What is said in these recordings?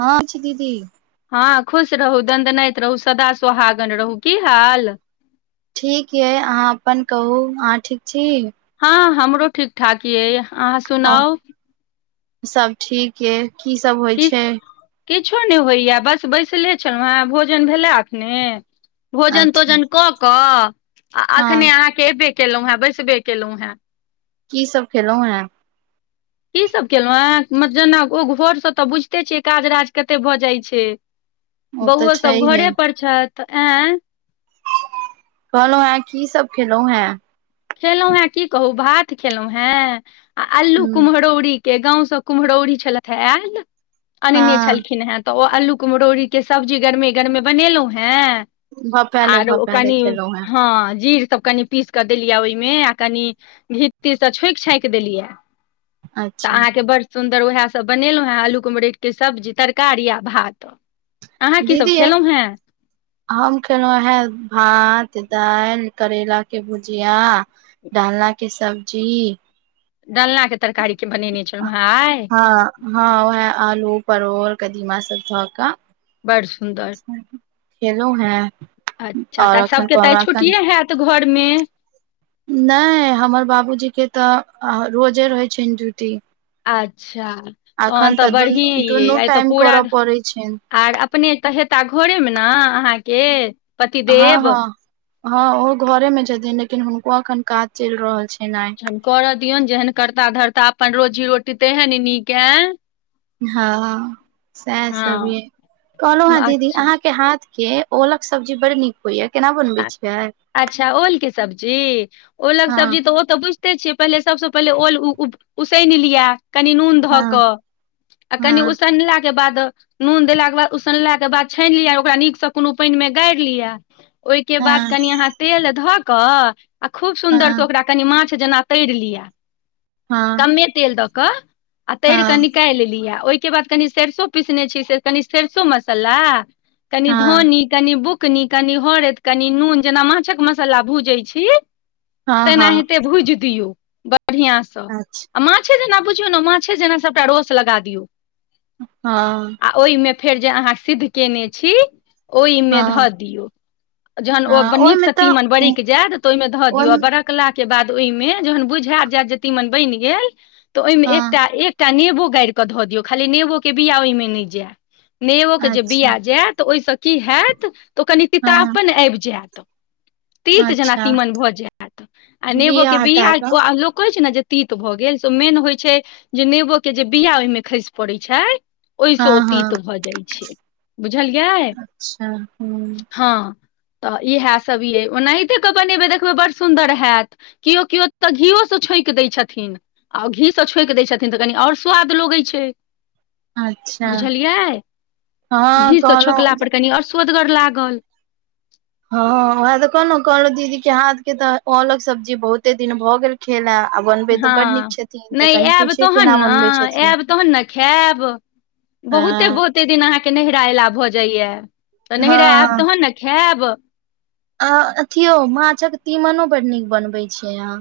हँ छी दीदी हँ खुश रहू ददनाइत रहू सदा सुोहागन रहू की हाल ठीक यए अहाँ अपन कहू अहाँ ठीक छी हँ हमरो ठीक ठाक यइ अहाँ सुनाउ सभ ठीक य कीसभ होइ कि छै। किछो नहि होइया बस बैसले छलहुँ हेँ भोजन भेला अखने भोजन अच्छा तोजन कऽ कऽ आ अखने हँ अहाँके एबे केलहु है बस बे अकेेलहु है कीसभ खेलहुँ हेँ की सब केलहुँ अहाँ जेना ओ घरसँ तऽ बुझिते छियै काज राज कते भऽ जाइत छै। ओ तऽ बौओ सभ छैहे घरे परर छथि आय कहलहु हैं की सब खेलौं हैं खेलहु हें की कहू भात खेलहु हें आ अल्लू हूँ कुम्हरौरी के गाँंव से कुम्हरौरीी छलथि आल अनने हँ छलखिन हेँ तऽ ओ आल्ूके मरौड़ीके सब्जी गरमे गरमे बनेलहुं हेँ भपैले आर भपैले ओकनी खेलहुं हें हँ जीर सभ कनि पीस कऽ देलियै ओहिमे आ कनि घितटीसँ छोंकि छाँकि देलियै तऽ अच्छा अहाँके बढ़ सुन्दर उएहसभ बनेलहुँ हेँ आलूके मरट के सब्जी तरकारी आ भात अहाँ की सब दीदी खेलहुँ हेँ हम खेलहु हें भात दालि करैला के भुजिया डालना के सब्जी डालनाे हँ हँ वै आलू परोर कदीमा सब ध का बड़ सुन्दर चेलो हैं अच्छा तऽ सभके तऽ छुट्टिे होयत घरमे नहि हमर बाबूजी के तऽ रोजे रहै छैनि जुति अच्छा तहन तऽ बढ़िए दुनू य दुनू आइ तऽ टाइम पूरा करऽ पड़ै छनि आर अपने तऽ हेता घरेमे ने अहाँके हँ पतिदेव हँ हँ ओहो घरे में छथिन लेकिन हुनको अखन काज चलि रहल छै। एखन करय दियौन जेहन करता धरता अपन रोजी रोटी तेहे ने नीक है हँ सएह सब हँ ये कहलहु हँं दीदी अच्छा अहाँके हाथ के ओऔलक सब्जी बड़ी नीक होईए अच्छा ओल के सब्जी ओलक हँ सब्जी तऽ ओ तऽ बुझ ते छिय पहिले सबसँ पहिले ओल उसैन लियै कनी नून ध क हँ आ कनि हँ उसनला के बाद नून देलाक के बाद उसनलाक के बाद छानि लिय ओकरा नीकसँ कोनो पानि मे गाारि लियिया ओहि के बाद हँ कनि अहाँ तेल ध क आ खूब सुंदर से हँ ओकरा कनि माछ जेना त लिय हँ कमे तेल दऽ क आ तर क हँ निकालि लिय ओहिके बाद कनि सरसो पीसने छी से कनी सरसो मसाला कनि हँ धोनी कनि बुक कनि कनि हरद कनि नून जेना माछक मसाला भूजैत छी हँ तना हँ हेते भुइज दियो बढ़िआँसँ अच्छा आ माछे जेना बुझियौ ने माछे जेना सभटा रोस लगा दियौ हँ आ ओहिमे फेर जे अहाँ सिद्ध कयने छी ओहिमे हँ धऽ दियौ जहन ओ हँ नीक ओहिमे से तऽ तीमन बरकि जायत तऽ ओहिमे धऽ दियौ आ बरकला के बाद ओहिमे जखन बुझाय जायत जे तीमन बनि गेल तऽ ओहिमे हँ एकटा एकटा नेब बो गार केऽ धऽ दियौ खाली नेबो के बिया ओहिमे नहि जाय नेबो के जे अच्छा बिया जाय तऽ ओहिसँ की हयत तऽ ओ कनि तिताब हँ पन आबि जायत तीत जेना अच्छा तीमन भऽ जायत आ नेबो के हटा बिया कऽ लोक कहैत छै ने जे तीत भऽ गेल से मेन होइ छै जे नेबो के जे बिया ओहि मे खसि पड़े छै। ओहिसँ ओ हँ हँ तीत भऽ जाइत छै बुझलियै अच्छा ह्म [inaudible] तऽ इएह सब ये ओनाहिते के बनेबे देखबे बड़ सुदर हयत कियो कियो त घीयो से छो दै छथिन आ घीसँ छोकि दै छथिन तऽ कनि आओर स्वाद लगै छै। अच्छा बुझलियै हँ घी स कहलहुँ छोकला पर कनि आओर स्वदगर लागल हँ औहे तऽ कहलहु कहलहु दीदी के हाथ के तऽ औलक सब्जी बहुते दिन भऽ गेल खेला आ बनबै तऽ बड नीक हँ छथिन तऽ नहि कनि आयब पूछिये तहन केना ने बनबै छथिन आयब तहन ने खायब बहुते हँ बहुते दिन अहाँके नहि राला भऽ जाइया तऽ नहिरा आयब तहन ने खायब आ अथियो माछक तीमनो बड नीक बनबैत छियै अहाँ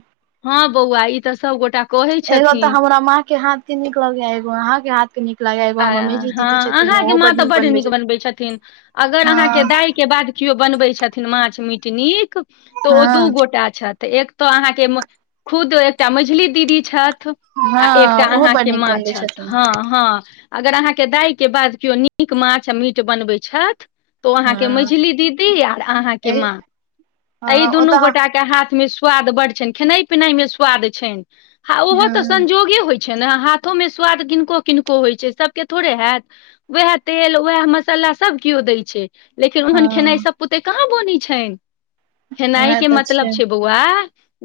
हँ बौआ ई तऽ सभगोटा कहै एगो तऽ छथिन हमरा माँ के हाथ के निक लगैया एगो के हाथ के नीक लागैया एगो हमर मेघी दीदी छथिन ओहो हहाँाँ बड तऽ ब नीक बनबै छथिन अगर अहाँके हँ दाय के बाद केओ बनबै छथिन माछ मीट नीक तऽ ओ हँ दू गोटा छथि तऽ एक तो अहाँके खुद एकटा मझली दीदी छथि आ हँ एकटा ओहो बड़ अहाँके नीक माँ बनबै छथि छथिन हँ हँ अगर अहाँके दाइ के बाद केओ नीक माछ आ मीट बनबै छथि तो अहाँके हँ मझली दीदी आर अहाँके माँ ई हँ दुनू ओतऽ गोटा के हाथ मे स्वाद बड्ड छनि खेनाइ पिनाई में स्वाद छनि आ ओहो तऽ हँ संजोगे होइ छै। छै ने हाथो मे स्वाद किनको किनको होइ छै। सब के थोड़े हयत वएह तेल उएह मसाला सब केओ दै छै। लेकिन ओहन खेनाइ हँ सभ बुते कहाँ बनै छय खेनाइ उएह के तऽ मतलब छै बौआ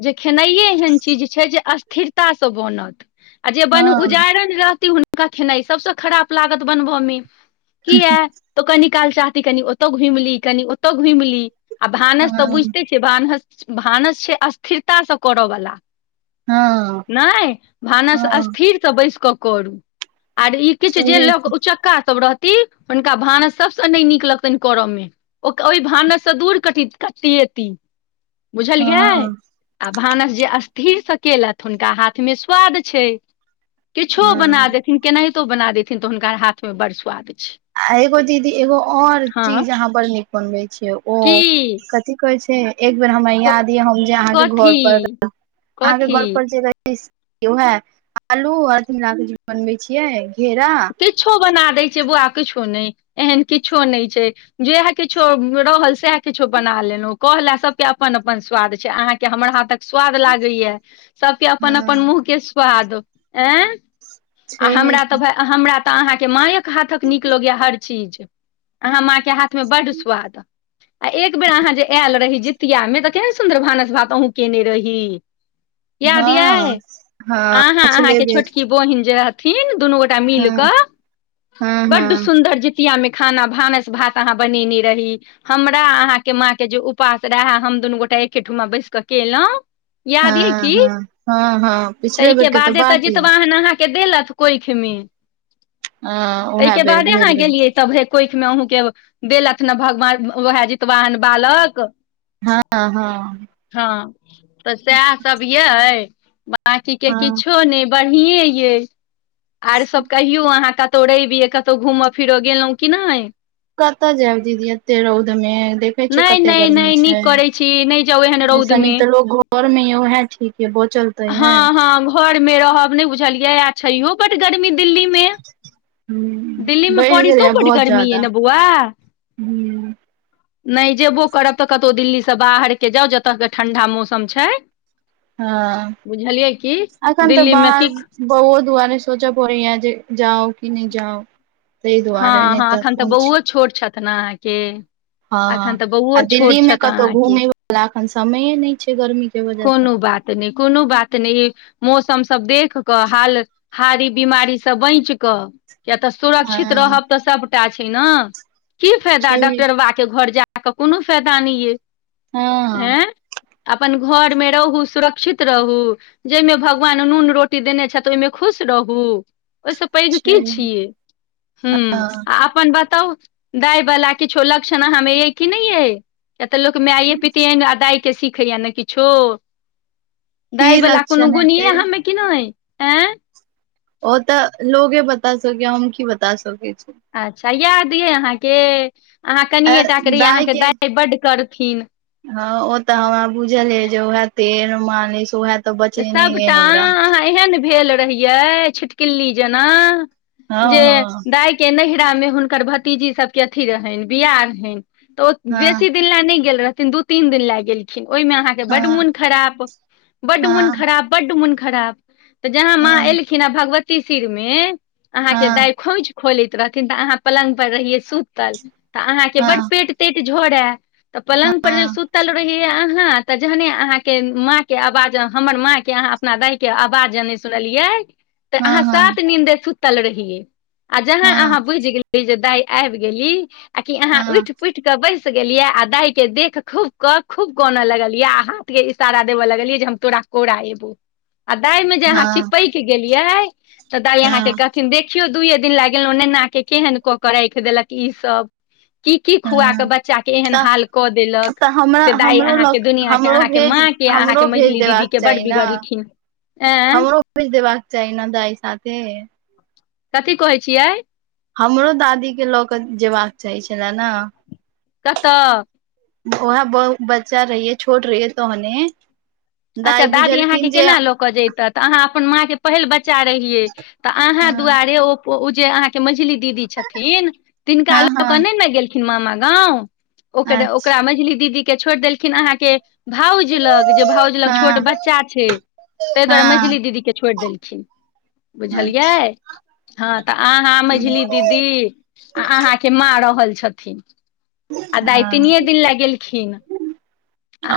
जे खेनाइए एहन चीज छै। जे स्थिरतासँ बनत आ जे हँ बन उजारन रहती हुनका खेनाइ सभसँ खराप लागत बनबय मे की य तो कनी काल चाहती कनि ओतौ घुमि ली कनि ओतौ घुमि ली आ भानस तऽ हँ बुझिते छियै भानस भानस छै स्थिरताास से करय बला हँ नहि भानस हँ स्थिर तऽ बैस कऽ करू आर ई किछु जे छैहे ल की के उचक्का सब रहत हुनका भानस सबस नहि नीक लगतनि करऽ मे ओहि भानस से दूर कटित कटतियै ती बुझलिय हँ आ भानस जे स्थिरसँ केलथि हुनका हाथ मे स्वाद छै। किछो बना हँ देथिन केनाहितो बना देथिन तऽ हुनका हाथमे बड़ स्वाद छै एगो दीदी एगो और हँ चीज अहाँ बर नीक बनबै छिय ओ की कथी कहै छै। एक बेर हमरा याद य हम जे अहाँ के कथी घर पर अहाँ के कथी घर पर जे रहि उह आलू अर बनबे छियै घेरा किछो बना द दै छै। बौआ किछो नहि एहन किछो नहि छै। जह किछो रहल सह किछो बना लेलहु कहले सबके अपन अपन स्वाद छै अहाँके हमर हाथक स्वाद लागैया सबके अपन हँ अपन मुँह के स्वाद अऐ आ छैहे हमरा तऽ की भ हमरा तऽ अहाँके मायक हाथक नीक लगैए हर र आ हमरा हाथ में बर स्वाद जितिया में तऽ केना सुन्दर भानस भात अहुूँ केने रही याद यए हँ हँ अहाँ पिछले अहाँके बेर छोटकी बोहिन रहथिन दुनू गोटा हँ मिलके हँ बडड हँ सुन्दर ज िया मे खाना भानस भात अहाँ बनेने रही हमरा अहाँ के माँ के जे उपास रहे दुनू गोटा एकेठूमा बैस कऽ केलँ याद य हँ क हँ हँ हँ पिछले बेर ताहिके के बादे तऽ बात य जितबा अहाँ त ब गेल हँ उएह बेर भेल रहे त के देलथि ने भगवान वएह जितवाहन बालक हँ हँ हँ तऽ सएह सब ये बाँकीके हँ किछो नहि बढ़िए यइ आर सब कहियौ अहाँ क तोड़े भी कतहु घूमय फिरऽ गेलहुं किी नहि कतऽ जायब दीदी एते रौदमे देखै छियै नहि कते नहि गर्मी नहि छै नीक करै छी नहि जाउ एहन रौद ऐसा मे न तऽ लोग घर में यहै ठीक है बहुत चलत तऽ हँ हँ घरमे रहब नहि बुझलियै आ छैहो बड गर्मी दिल्लीमे ह दिल्लीमे बढ़ि पड़ी तू गेलै बड बहुत गर्मी है जादा ने बुआ ह नहि जेबो करब तऽ कतहु दिल्लीसँ बाहरके जाउ जतयके ठं्डा मौसम छै हँ बुझलियै की आखन तऽ दिल्ली मे बर की बहु दआ सोचा पया जे जाउ कि नहि जाउ ताहि हँ दुआरे नहि हँ एखन तऽ कोन छै बौओ छोट छथि ने अहाँके एखन हँ तऽ आ बौओ छोट दिल्लीमे छथि कतहु अहाँके घुमयवला एखन समय नहि छै। गर्मीे वजह से कोनो बात नहि कोनो बात नहि मौसम सब देख कऽ हाल हारी बीमारीसँ बच कऽ किया तऽ सुरक्षित हँ रहब तऽ सबटा छै ने की फायदा छै डॉक्टर बाबा के घर जा आ कऽ कोनो फायदा नहि यइ हँ आँ अपन घर में रहू सुरक्षित रहू जाहिमे भगवान नून रोटी देने छथि ओहिमें खुश रह ओहिसँ पैघ छै क छियै हँ ह बताउ गाय वला किछो लक्षण हमे य कि नहि यइ या तऽ लोक माये पित दााय के सीखैया ने किछो की गाायवला को लक्षण गनिय हेतै हमे कि नहि एं ओ तऽ लोगे बता सकै हम की बता सकै छी अच्छा याद यऽ अहाँके अहाँ आ कनिएे टा करहि दाय अहाँके के दाइ बड्ड कर हँ ओ तऽ हमरा बुझल जे उएह तेल मालिश उएह तऽ बचेने य सबटा हमरा अह एहन भेल नई छिटकिली जेना हँ जे दाई के ने मे हुनकर भतीजी सब के अथी रहनि बिियाह रहै तऽ ओ हँ बेसी दिन ला नहि गेल रहथि दू तीन दिन लाग गेलखिन ओहिमे अहाँके बड हँ मोन खराब बड मोन हँ खराब बड मन खराब तऽ जहाँ माँ हँ एलखिन ह भगवती शिर मे अहाँके हँ दाय खोछि खोलैत रहथिन तऽ अहाँ पलङ्ग पर रहियै सुतल तऽ अहाँके बड्ड हँ पेट तेट झड़ै तऽ पल्ंग पर जे हँ सुतल रहहिय अहाँ तऽ जहने अहाँ के माँ के आवाज हमर माँ के अहाँ अपना दइ के आवाज सुनलियै तऽ अहाँ हँ हँ सात द ल रहियै आ जहाँ हँ अहाँ बुझि गेलिय जे दाय आबि गेली आी हँ अहाँ हँ उठि पुठ कऽ बैस गेलियै आ दाहि के देख खूब क खूब कन लगलियै आ हाथ के इशारा देबे लगलियै जे हम तोरा कोरा एबो आ तय में जे अहाँ हँ चिपक गेलियै तऽ दाइ अहाँके हँ कहथिन देखियौ दुइऐ दिन ला गेलो नेना के केहन कऽ के राखि देलक ई सब की की खुआ कऽ हँ बच्चा के एहन तऽ हाल कऽ देलक तऽ हमरा से दाइ हमरो अहाँके लोग दुनिया के हमरो अहाँके भेज माँ के अहाँके हमरो भेज देली मझली दीदी देबाक के बड चाही ने बिगड़लखिन एं हमरो खुछ देबाक चाही ने दाइ साथे कथी कहै छियै हमरो दादी के लऽ कऽ जयबाक चाही छलए ने कतऽ ऊहा बउ बच्चा रहीय छोट रहिए तहने अच्छा दाइ दादी अहाँके बुझलखिन जे केना लऽ कऽ जतै तऽ अहाँ अपन माँँ पहिल बच्चा चा रहियै तऽ अहाँ हँ दुआरे ओ ओ जे अहाँके मझली दीदी छथिन तिनका हँ लऽ कऽ हँ नई न गेलखिन मामा गाँव ओकर अच्छा ओकरा मझली दीदी के छोड़ि देलखिन अहाँके भाउज लग जे भाज ल छोट हँ बच्चा छै। तै दुआरे हँ मझली दीदी के छोड़ि देलखिन बुझलियै अच्छा हँ तऽ अहाँ मझली दीदी आ अहाँके माँ रहल छथिन आ दाइ हँ त्तिनीये दिन ला गेल खिन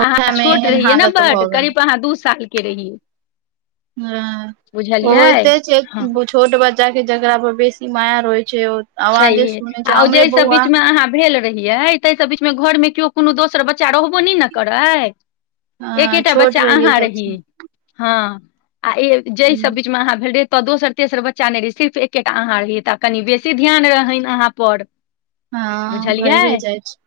ओएह मे छोट एहन रहियै ने हालत भऽ बड गेल करीब अहाँ दू सालके रहियै ह ओ बुझलियै होते छै। हँ छोट बच्चा के जकरा पर बेसी माया रहै छै आवाजे छैे। सुनै छै आ हमरे जा सब बौआ बीचमे अहाँ भेल रहियै तई सब बीचमे घरमे केओ कोनो दोसर बच्चा रहबो नइ न करै हँ एकेटा छोट बच्चा रहियै अहाँ रहिय सबसँ हँ आ जेहि सब बच मे अहाँ भेल रहे तो दोसर तेसर बच्चा नइ रहे सिर्फ एकेटा अहाँ रहिय तऽ कनि बेस से ध्यान रहनि अहाँ पर हँ भइए बुझलियै जाइ छै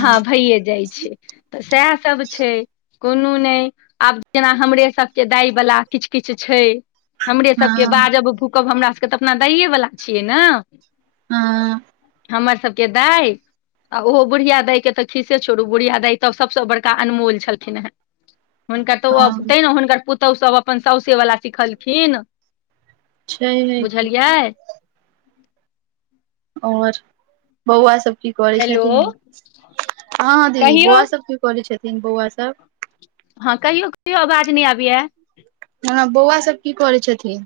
हँ भइए जाइ छै। तऽ सएह सब छै। कोनो नइ आब जेना हमरे सबके दाइबला किछ किछ छै। हमरे सबके हँ बाजब भूकब हमरा सबके तऽ अपना दइए वला छियै ने हँ हमर सबके दाइ ओहो बुढ़िया दाइकेँ तऽ खीसे छोड़ू बुढ़िया दाइ तऽ सभसँ बड़का अनमोल छलखिन हेँ हुनकर तऽ हँ तैने हुनकर पुतहु सभ अपन साऊ से बला सिखल खिन छै कि बुझलियै ओर बौआ सब की करै हेलो छथिन हँ दीदी कहियौ बौआ सब की करै छथिन बौआ सब हँ कहियो कहियो आवाज नइ आबैया बौआ सब की करै छथिन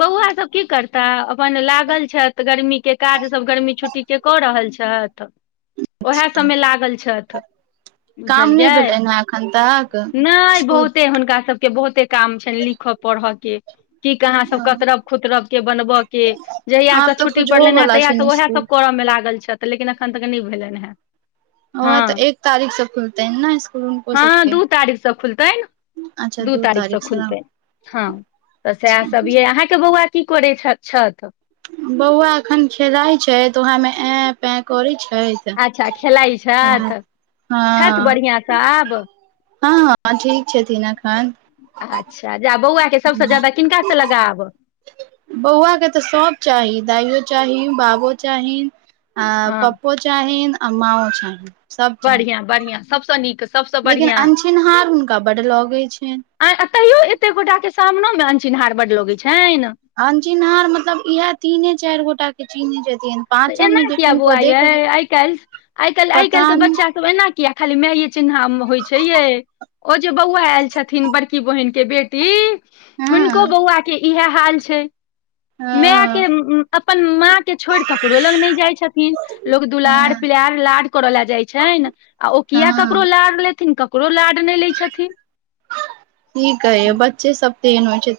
बौआ सभ की करताह अपन लागल छथि गर्मीके काजसभ गर्मी छुट्टीके कऽ रहल छथि ओएह सभमे लागल छथि काम नहि भेलनि बुझलियै हेँ एखन तक नइ स्कुल बहुते हुनका सब के बहुते काम छ लिखऽ पढ़ के की कहाँ सब कतरब खुतरब के बनबय के जहिया से आब तऽ छुट्टी खुजहो पड़लनि हे वाला तहिया सब छनि ओह सब स्कुल करे मे लागल छथि ऽ लेकिन एखन तक नइ भेलनि है ओह तऽ हँ एक तारीख से खुलतै ने स्कुल हुनको हँ सबके दू तारीख से खुलतैन दू तारीख से खुलतै हँ तऽ सेहा अच्छा सब अहाँ अहाँ के बौआ की करै छथि बौआ एखन खेलइ छै तऽ वहामे ऐन पे करै छी त अच्छा खेलाइ छथि हँ छथि बढ़िआं से [unintelligible] [unintelligible] आब हँ हँ ठीक छथिन एखन अच्छा बौआ के सबसँ जा्यादा किनका से लगाव बौआ के तऽ सब चाही दइो चाही बाबो चाहीन अ हँ पप्पो चाहीन अ मओ चाही बढ़ििया बढ़िआ सब स नीक सब स लेकिन बढ़िया अनचिन्हार हुनका बड्ड लगै छनि आ एतहियो एत गोटा के सामने में ह चिहार मतलब इएह तीने चारि गोटा के चीन्ने तऽ एना किया बौआ यइ आइ काल्हि आइ काल्हि आइ पता काल्हि के नहि बच्चा सब एना कििया खाली मेइए चिन्हा होइ छै। ये ओ जे बौआ आयल छथिन बड़की बहिनके बेटी हुनको हँ बौआ के इएह हाल छै। माय हँ के अपन माँ के छोड़ कऽ ककरो लग नहि जाइ छथिन लोग दुलार हँ पिलार लाड करऽ ले जाइ छ आ ओ किया ककरो ोलथिनक ठीक ह य बच्चे सब तन हो छै। त